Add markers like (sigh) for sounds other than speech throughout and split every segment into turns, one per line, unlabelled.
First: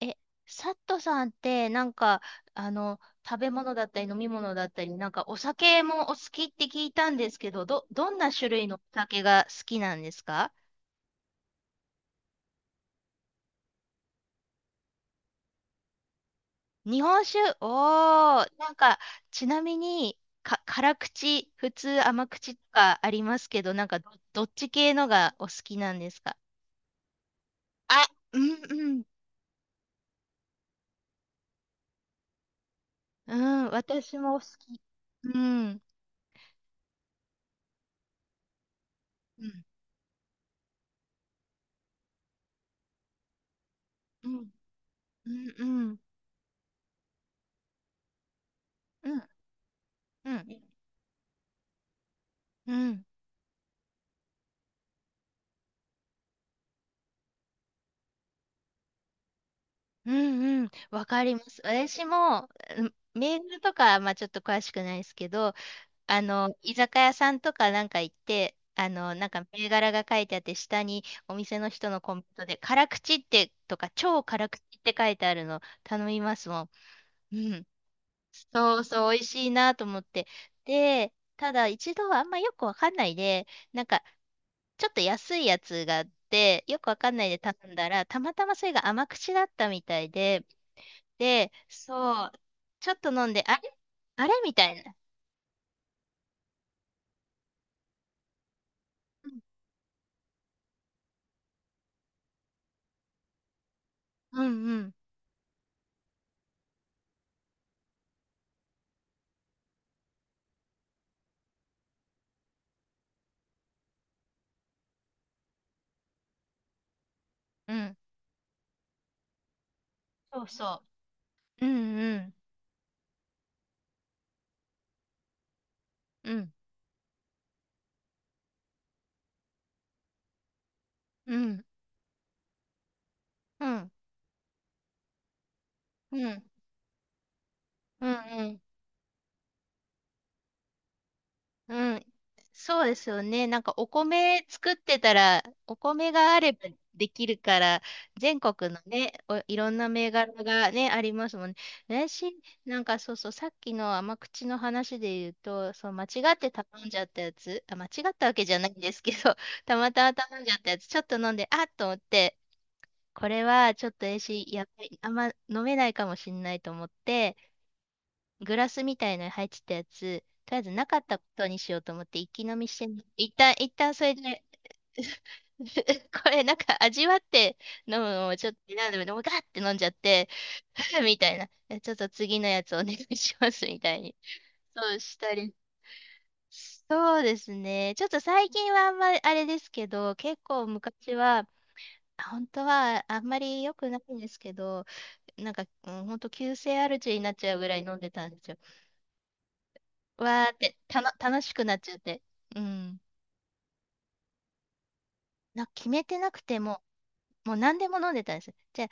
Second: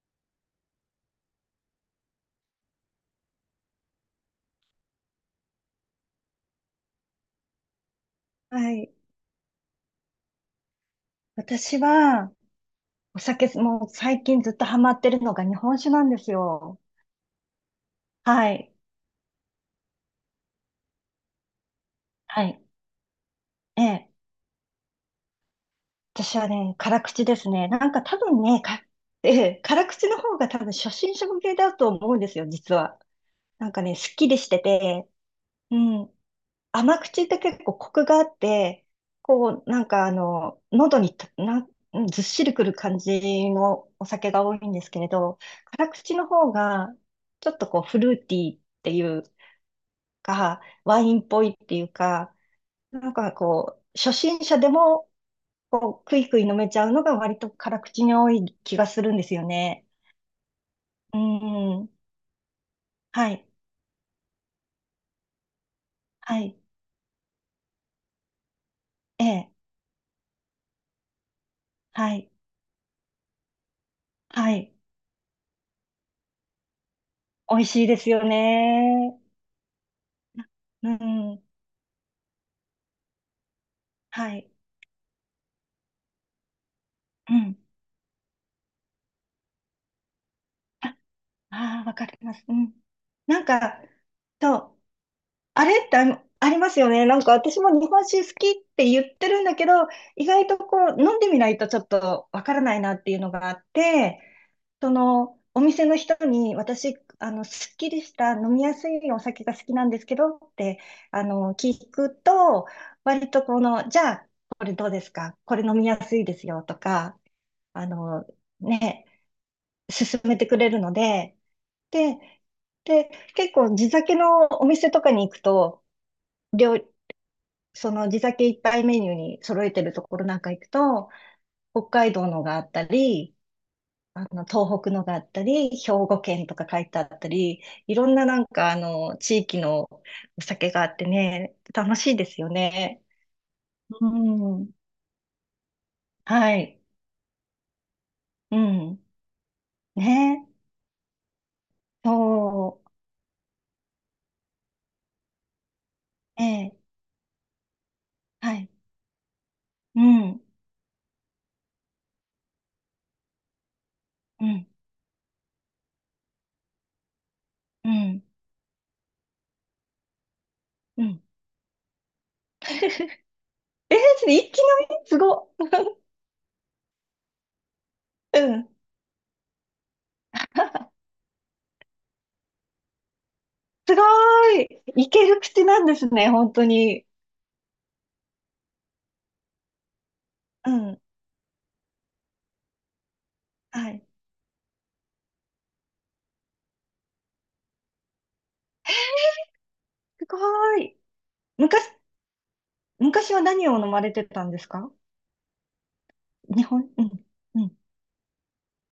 え、サットさんって、食べ物だったり飲み物だったり、なんかお酒もお好きって聞いたんですけど、どんな種類
は
のお
い。
酒が好きなんですか？
私は、お酒、もう最近ずっとハマってるのが日本酒なんですよ。
日本酒、おー、
は
な
い。
んか、ちなみに、辛口、普通甘
は
口
い。
とかありますけど、
え
なんか
え。
ど、どっち系のがお好きなんですか？
私はね、辛口ですね。なんか
あ、
多
う
分
ん
ね、
うん。
(laughs) ええ、辛口の方が多分初心者向けだと思うんですよ、実は。
う
な
ん、
んかね、すっ
私
きり
も好
して
き。
て、
う
う
ん。
ん。甘口って結構コクがあって、
う
こ
ん。
う、なんかあの、喉にたなん、ずっしりくる感じのお
う
酒が
ん。
多いんですけれ
う
ど、
ん。う
辛
ん。
口の方が、ちょっとこう、フルーティーってい
うん。
う、
うん。うん。
ワインっぽいっていうか、
うん
なんかこう、初心者でも、こう、クイクイ飲めちゃうのが割と辛口に多い気がするんですよね。
うんうん、わ
う
かります。
ん。
私も、うん
は
メー
い。
ルとか、まあちょっと詳しくないですけど、あ
は
の、
い。
居酒屋さんとかなんか行って、あの、
え
なんか
え。
銘柄が書いてあって、下にお店の人の
は
コメン
い。
トで、辛口ってとか、超辛
は
口
い。
って書いてあるの頼みますもん。う
美
ん。
味しいですよ
そうそう、美
ね。
味しいなと思って。
う
で、
ん。
ただ一度はあんまよくわかんないで、なんか、
はい。
ちょっと安いやつがあって、よくわかんない
う
で頼
ん。
んだら、たまたまそれが甘口だったみたいで、
あ
で、
あー、わかり
そう、
ます。うん。
ちょっと飲ん
な
で、
んか、
あれみ
そ
た
う。
いな。
あれってあのありますよね。なんか私も日本酒好きって言っ
う
て
ん
るんだけど、意外とこう飲んでみないとちょっとわからないなっていうのがあって、
うんう
そ
ん。
のお店の人に私、あの、すっきりした飲みやすいお酒が好きなんですけどって、あの、聞くと、割とこの、じゃあ、これどうですか？これ飲みやすいですよとか、
う
あ
ん
の、ね、勧め
そ
て
う
くれる
そ
ので、
う。うんう
で、
ん。
で、結構地酒のお店とかに行くと、
うん
料その地酒いっぱいメニューに揃えてるところなんか行くと、
うん。
北海道のがあったり、
うん
あの、東北のがあったり、兵
う
庫
ん。
県とか書いてあったり、い
う
ろ
んう
んななん
ん。
かあの、地域のお酒があってね、
う
楽
ん。
しいですよ
そうで
ね。
すよね。なんかお米
うん。
作ってたら、お米があ
は
れば
い。
できるから、全
う
国の
ん。
ね、お、いろんな銘柄
ね。
がね、ありますもんね。私、な
そ
ん
う。
かそうそう、さっきの甘口の話で言うと、そう、間違っ
え
て頼
え。
んじゃったやつ、あ、間違ったわけじ
は
ゃな
い。
いんですけど、(laughs) たま
う
たま頼
ん。
んじゃったやつ、ちょっと飲んで、あっと思って、これはちょっと私、
う
や
ん。
っぱりあんま飲めないかもしれないと思って、
うん。
グラスみたいのに入ってたやつ、とりあえずなか
う
った
ん。
ことにしようと思って一気飲
(laughs)
みしてみ、
え
一旦
ー、
それ
それ
で
一気飲みすご。
(laughs) これなんか味わって飲むのを
う
ちょっと
ん。
選んで、でもガーって飲んじゃって、(laughs)
(laughs)
みたいな。えちょっと次のやつお願いしますみた
す
い
ご
に。
ーい。
そう
い
し
け
た
る
り。
口なんですね、本当に。
そうですね。ちょっと最近はあんまりあれですけど、結構
うん。
昔は、本当はあんまり良く
は
な
い。
いんですけど、なんか、うん、本当急性アルチになっちゃうぐらい飲んでたんですよ。
すご
わーって、
ーい。
たの、楽しくなっ
昔、
ちゃって。うん。
昔は何を飲まれてたんですか？
な、決めてなくても、
うん。
もう
うん。
何でも飲んでたんですよ。じゃあ、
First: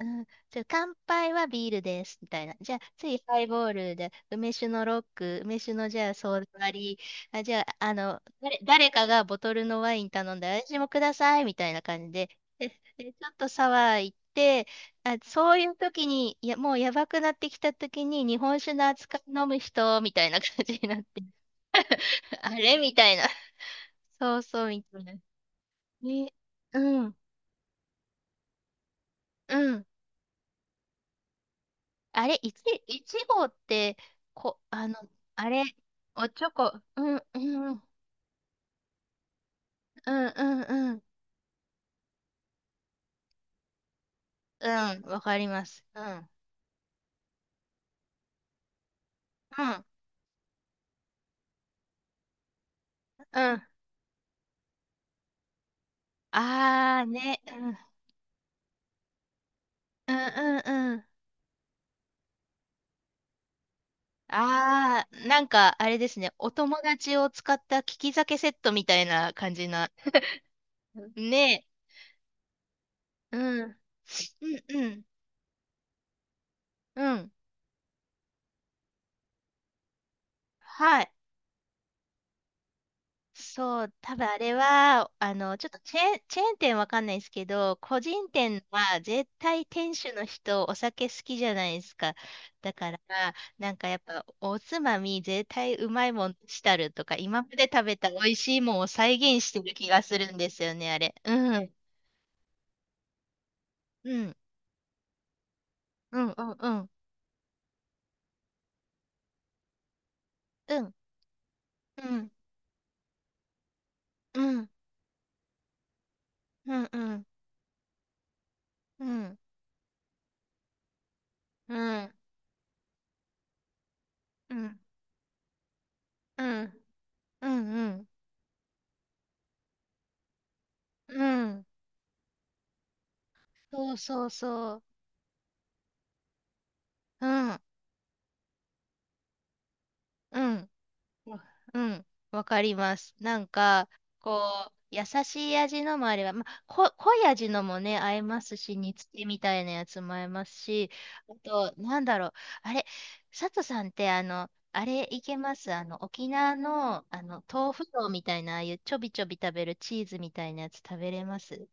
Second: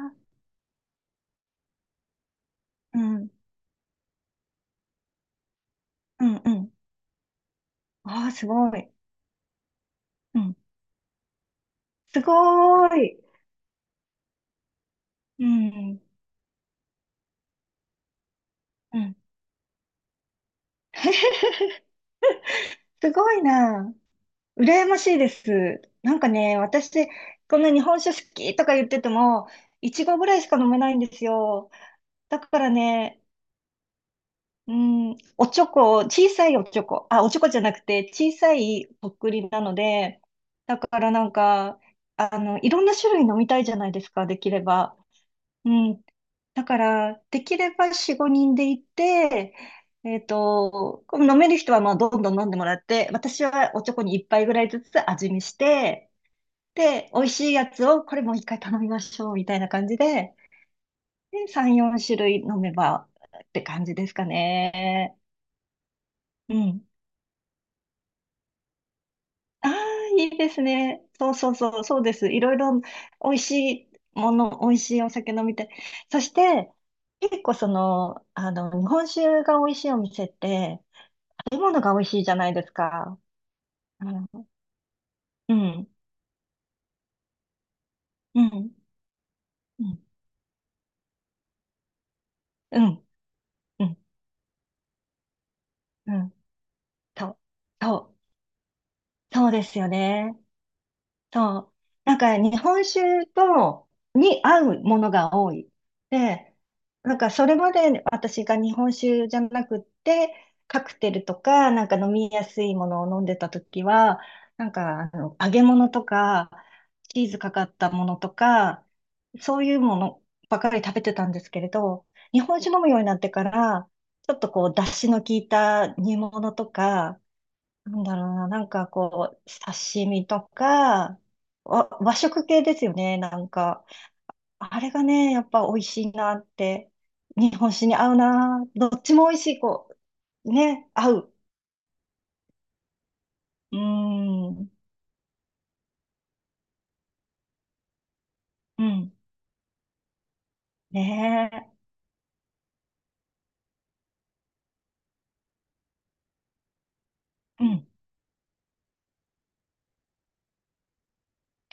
うん、じゃあ乾杯はビールです、みたいな。じゃあ、
あ、う
次
ん。
ハイボールで、梅酒のロック、梅酒のじゃあ
う
ソ
ん、
ー
う
ダ
ん。
割り、あ、じゃあ、あの、
ああ、すご
誰
い。
かがボトルのワイン頼
う
ん
ん。
で、私もください、みたいな感じ
す
で、で、
ごー
でち
い。
ょっとサワー行って、あ、
う
そういう
ん。
時に、いや、もうやばくなってきた時に、日本酒の
うん。
扱い飲む人、みたいな感じになって、
(laughs)
(laughs) あれみた
す
いな。
ごいな。
そうそう、み
羨ま
たい
し
な。
いです。なんか
ね、
ね、
う
私、
ん、
こんな日本酒好きとか言ってても、
うん。
いちごぐらいしか飲めないんですよ。
あれ、
だから
いち
ね、
ごって、こ、
う
あの、
ん、お
あ
ち
れ、
ょこ、
お
小
チ
さ
ョ
いおち
コ、
ょ
う
こ、
ん、
あ、おち
う
ょこじゃ
ん、
な
う
く
ん、
て、小さいとっくりなの
う
で、
ん、
だ
う
か
ん、
らなんか、あの、いろんな種類飲みたいじゃないですか、できれ
う
ば。
ん、わかりま
う
す。う
ん。
ん、
だから、できれば4、5人で行って、
うん、
この飲める人はまあどんどん飲んでもらって、
う
私
ん。
はおちょこに1杯ぐらいずつ味見して、
あー
で、美味し
ね、う
いや
ん、う
つをこれもう一回頼みましょう、みたいな感じ
ん、う
で、
ん、うん。
で、3、4種類飲めばって感じですか
あ
ね。
ー、なんか、あれですね、お
う
友
ん。
達を使った利き酒セットみたいな感じ
あ
な。
あ、いいですね。そう
ね
そうそう、そうです。いろいろ美
え、う
味し
ん、
いも
う
の、美
ん、
味
う
しい
ん、
お酒飲みたい。そして、
うん。
結構その、あの、日本酒が美味しいお店って、
はい。
食べ物が美味しいじゃないですか。
そう、
あ
多分
の
あれは、あ
う
の、ちょっと
ん、
チェーン店わかんないですけど、個人
うん、う
店
ん、
は絶対
う
店
ん、
主の人お酒好きじゃないですか。だから、なん
う
かや
ん、
っぱおつまみ絶対うまい
う
も
ん、
んしたるとか、
そう、
今まで食
そ
べた
う、
美味しいもんを再現
そ
し
う
て
で
る
す
気
よ
がする
ね。
んですよね、あれ。う
そ
ん。
う。なんか日本酒と、
うん。
に合うものが多い。
うん。
で、
うん。
なんかそれまで私が日本酒じゃなくって、
う
カ
ん。
クテルとか、なんか
う
飲み
ん。
やすいものを飲んでた時は、
う
な
ん。
んかあの揚げ物とか、
う
チ
ん。
ーズかかったものとか、
うん。
そういうものばかり食べてたんですけれ
う
ど、
ん。
日本酒飲むようになってから、ちょっと
うん。う
こう、
ん。
出汁の効いた煮
う
物と
ん。
か、
うん。う
なん
ん。
だろうな、なんかこう、刺身とか、
うん
和食系ですよね、なんか。
そうそうそ
あ
う。
れがね、やっぱ美味しいなって、
う
日
ん。
本酒に合うな、どっちも美味しい、こ
う
う、
ん。
ね、合う。
わうん、わかります。なん
うー
か、こ
ん、
う、優しい味のもあれば、まあ、こ、濃い味のもね、合いますし、
う
煮つ
ん、
けみたいなやつも合いますし、あ
ねえ、
と、なんだろう、あれ、佐藤さんって、あの、あれいけますあの、沖縄の、あの、
う
豆腐
ん。
丼みたいな、ああいうちょびちょび食べるチーズみたいなやつ食べれます？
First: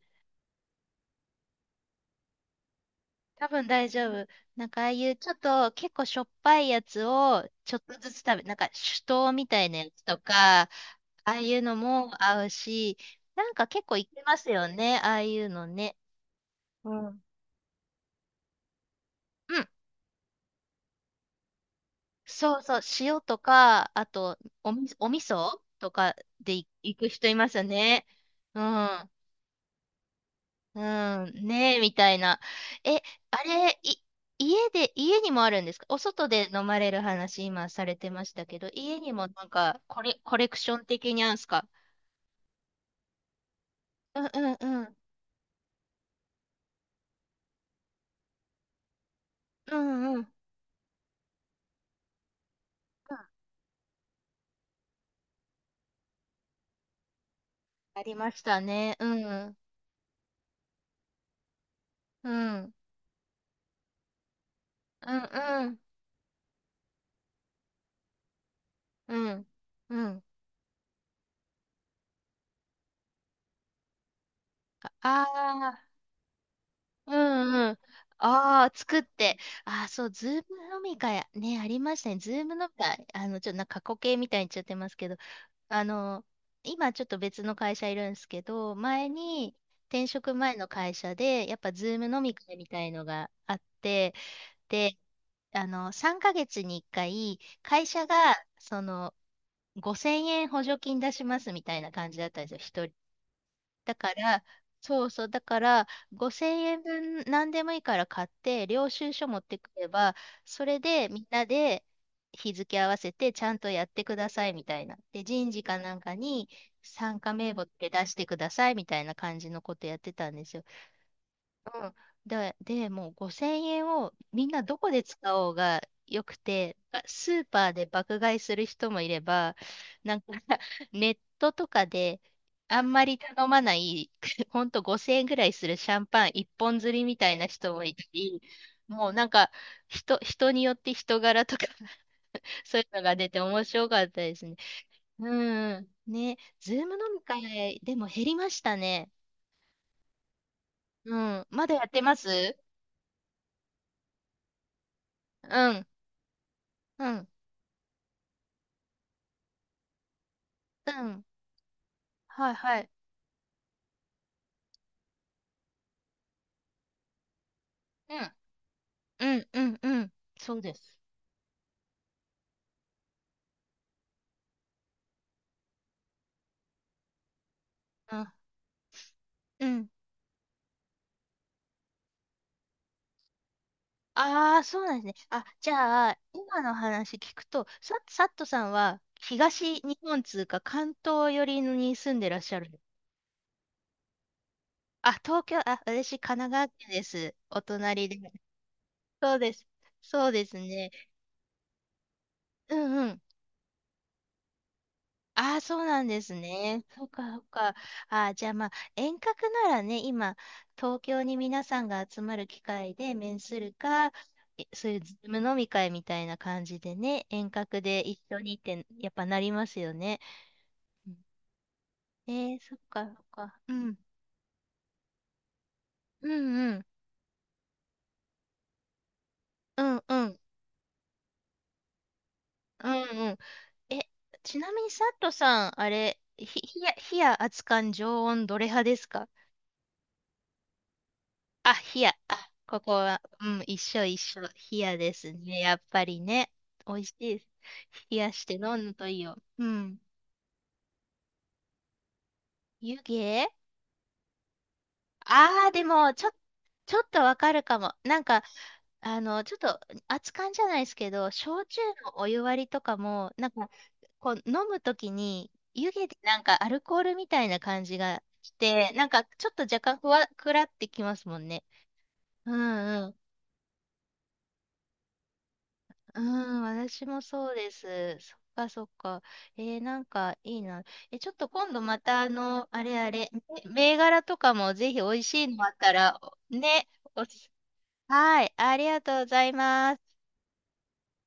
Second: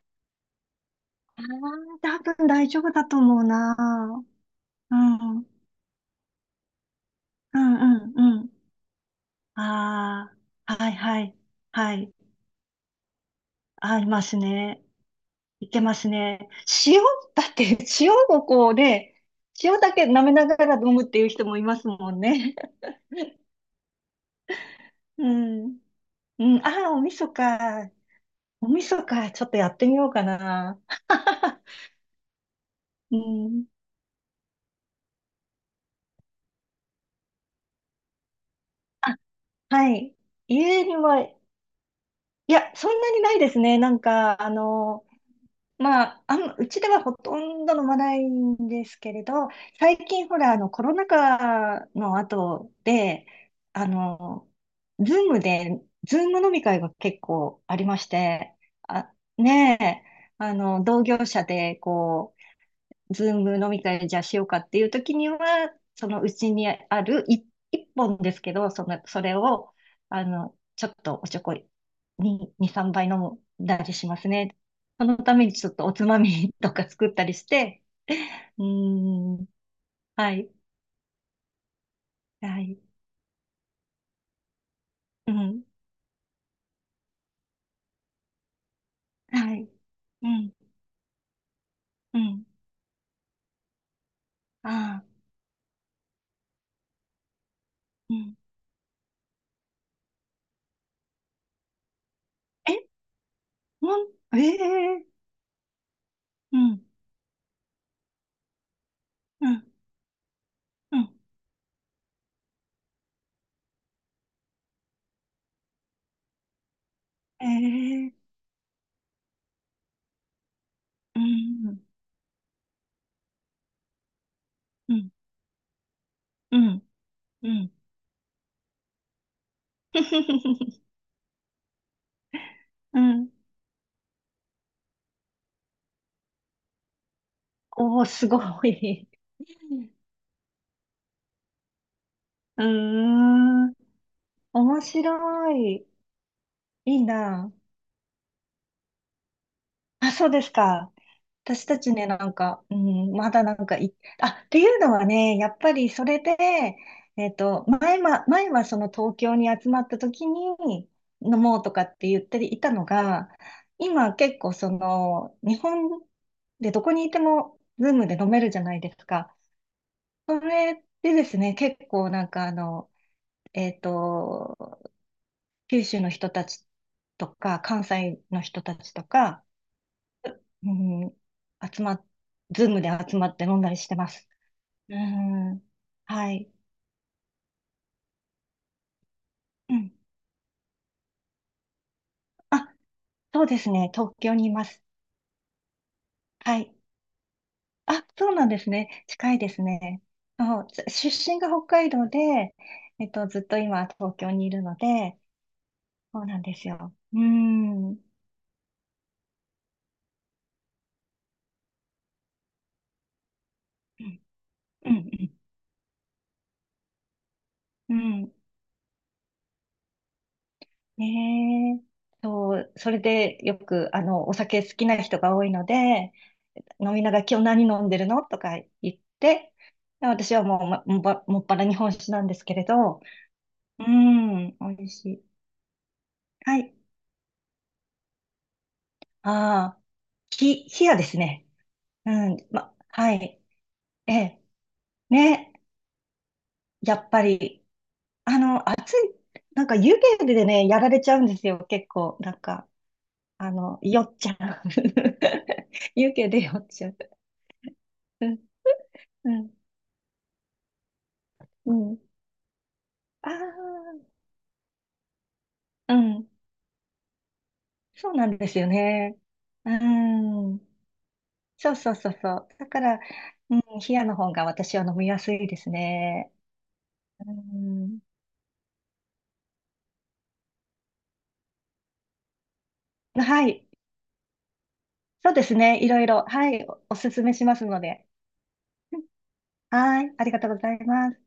ああ、多分大丈夫だと思う
多分大丈
な。
夫。なんかああ
う
いうちょ
ん、
っ
うん、
と結構しょっぱいやつを
う
ちょっとず
ん、
つ食
う
べ、
ん。
なんか酒盗みたいなやつと
あ
か、あ
あ、はい、はい、
あいうの
は
も
い。
合うし、なんか結構
合
い
い
け
ま
ま
す
すよ
ね。
ね、ああいうの
いけま
ね。
すね。
う
塩、
ん。
だって (laughs) 塩をこうね、
うん、
塩だけ舐めながら飲むっていう人もいますもんね。
そうそう、塩とか、あとおみ、
(laughs)
お味
う
噌
ん。
とか
う
で
ん、
い
ああ、
行
お
く
味
人
噌
いますよ
か。
ね。う
お味噌
ん、
か。ちょっとやってみようか
う
な。
ん、
(laughs)
ねえ、みたいな。え、
う
あ
ん。
れ、い、家で、家にもあるんですか？お外で飲まれる話、今されてましたけど、家にもなんか、
はい。
コレクショ
家
ン
に
的
は、
にあるん
い
ですか？
や、そんなにないですね。なん
うんう
か、あ
んうん、
の、まあ、うちではほとんど飲まないんですけれど、
う
最
んうん、う
近
ん
ほら、あの、コロナ禍の後で、あの、ズーム飲み会が結構ありま
あ
し
りまし
て、
たね。う
あ、
ん、うん、
ねえ、あの、同業者で、
う
こう、
ん
ズーム飲み会じゃあしようかっていう
う
時には、
ん。
そのうちにあるい一本ですけど、その、そ
う
れ
ん。
を、
うん。
あの、ちょっとおちょこに、2、3杯飲んだりしますね。その
あ
ためにちょっ
あ、
とおつまみとか作
う
ったりし
んうん。
て、う
ああ、作っ
ー
て。
ん、
ああ、そう、ズー
はい、
ム飲み会、ね、ありましたね。ズーム
は
飲み
い、
会、あの、ちょっとなんか過去形みたいに言っちゃってますけど、
うん、
あの、今ちょっと別の会社いるんですけど、前
は
に、
い、
転
う
職
ん、
前の会社で、やっぱズーム
う
飲み
ん、
会みたいのがあって、で、
ああ、
あの、3ヶ月に1回、会社
う
が、
ん。
その、5000円補助金出しますみたいな感じだったんですよ。
え、
一だ
も
か
ん、
ら、
え
そ
え
うそう、だから、
う
5000円
ん、
分何でもいいから買って、領収書持っ
う
て
ん、
くれば、それ
う
で
ん、
みんなで日付合わせてちゃんとやってくださいみたいな。で、人事かなんかに参加名簿って出
え
して
え
くださいみたいな感じのことやってたんですよ。
うん、
うんで、でもう5000円をみんなどこ
う
で
ん、
使おうがよく
う
て、
ん、
あスー
う
パ
ん。
ーで爆買いする人もいれば、なんか (laughs)
(laughs)
ネットとかであん
う
まり
ん。
頼まない、(laughs) ほんと5000円ぐらいするシャンパン一本釣りみたいな人もいた
おー、すご
り、
い。
もうなんか
(laughs)
人によって人柄とか (laughs)
うー
そういうのが出て面
ん。
白かったですね。
面白い。
うん。ね、ズーム
いい
飲み
な。
会でも減りましたね。
あ、そうですか？
うん。
私
まだ
た
やっ
ち
て
ね、
ま
なん
す？
か、うん、まだなんかい、あ、っていうのはね、やっ
う
ぱ
ん。
りそれで、
うん。
前はその東京に集まった時に
うん。
飲もうとかって言って
はい
いた
は
の
い。
が、今結構その、日本でどこにいても、ズーム
う
で飲
ん。
めるじゃないですか。
うんうんうん。
そ
そうで
れ
す。
でですね、結構なんかあの、えっと、九州の人たちとか、関西
あ、
の人たちとか、
うん。
うん、集まっ、ズームで集まって飲んだりしてます。
ああ、そうな
う
んですね。あ、
ん、
じゃあ、
はい。
今の話聞くと、さ、サットさんは
う
東
ん。
日本通か関東寄りに住んでらっしゃ
あ、
る。
そうですね。東京にいます。
あ、東京、あ、私、神奈
は
川
い。
県です。お
あ、
隣で。
そうなんですね。
そ
近
う
いで
で
す
す。
ね。
そうです
そう、
ね。
出身が北海道で、
うん
ずっと今東京にいるので、
ああ、そうなんで
そう
す
なんです
ね。
よ。
そう
う
か、そうか。あ
ん。うん。
あ、じゃあまあ、遠隔ならね、今、東京に皆さんが集まる機会で面するか、えそ
う
ういうズー
ん。
ム飲み会みたいな感じでね、遠隔
う
で一
ん。うん
緒にって、やっぱなりますよね。うん
ねえ。
え
そ
ー、
う、
そっ
それ
か、そっ
でよ
か。う
く、
ん。
あの、お酒好きな人が多いので、
うんうん。
飲みながら今日何飲んでるのとか言って、
うんう
私
ん。
はもう、ま、もっぱら日本酒なんですけれ
う
ど、
んうん。
う
え、
ん、
ち
美
なみ
味
に、サ
し
ッ
い。
トさん、あれ、
はい。
ひや熱燗常温どれ派ですか？
ああ、冷やですね。
あ、冷
う
や。
ん、
あ、
ま、
ここ
は
は、
い。
うん、一緒
え
一緒。
え、
冷やです
ね、
ね。やっぱりね。美
や
味
っ
し
ぱ
いです。
り、
冷や
あ
して飲
の、あ、
むといいよ。
な
う
んか湯
ん。
気でね、やられちゃうんですよ、結構。なんか、
湯気
あの、酔っちゃう。
ああー、で
(laughs) 湯
も、ち
気
ょ、
で酔っちゃ
ち
う。
ょっとわかるかも。なん
うん、
か、あ
う
の、ちょっ
ん
と、熱燗じゃないですけど、焼
う
酎
ん。
のお湯割りとか
あ
も、なんか、
あ、
こう、飲むときに、湯
う
気で
ん。
なんかアルコールみたいな感じ
そう
が
なんで
し
すよ
て、なん
ね。
か、ちょっと
う
若干ふわ、く
ん。
らってきますもんね。
そうそうそうそう。
う
だから、
ん
うん、冷やの方が私は飲みやすいです
う
ね。
ん、私も
う
そうで
ん。
す。そっかそっか。えー、なんかいいな。え、ちょっと今度またあの、あれあれ、
はい。
め銘柄とかもぜひ美味
そ
し
うで
い
す
のあっ
ね。い
た
ろい
ら、
ろ。はい。お
ね、
おすす
お
めし
す
ますので。
はい、ありがとうございます。
はい。ありがとうございます。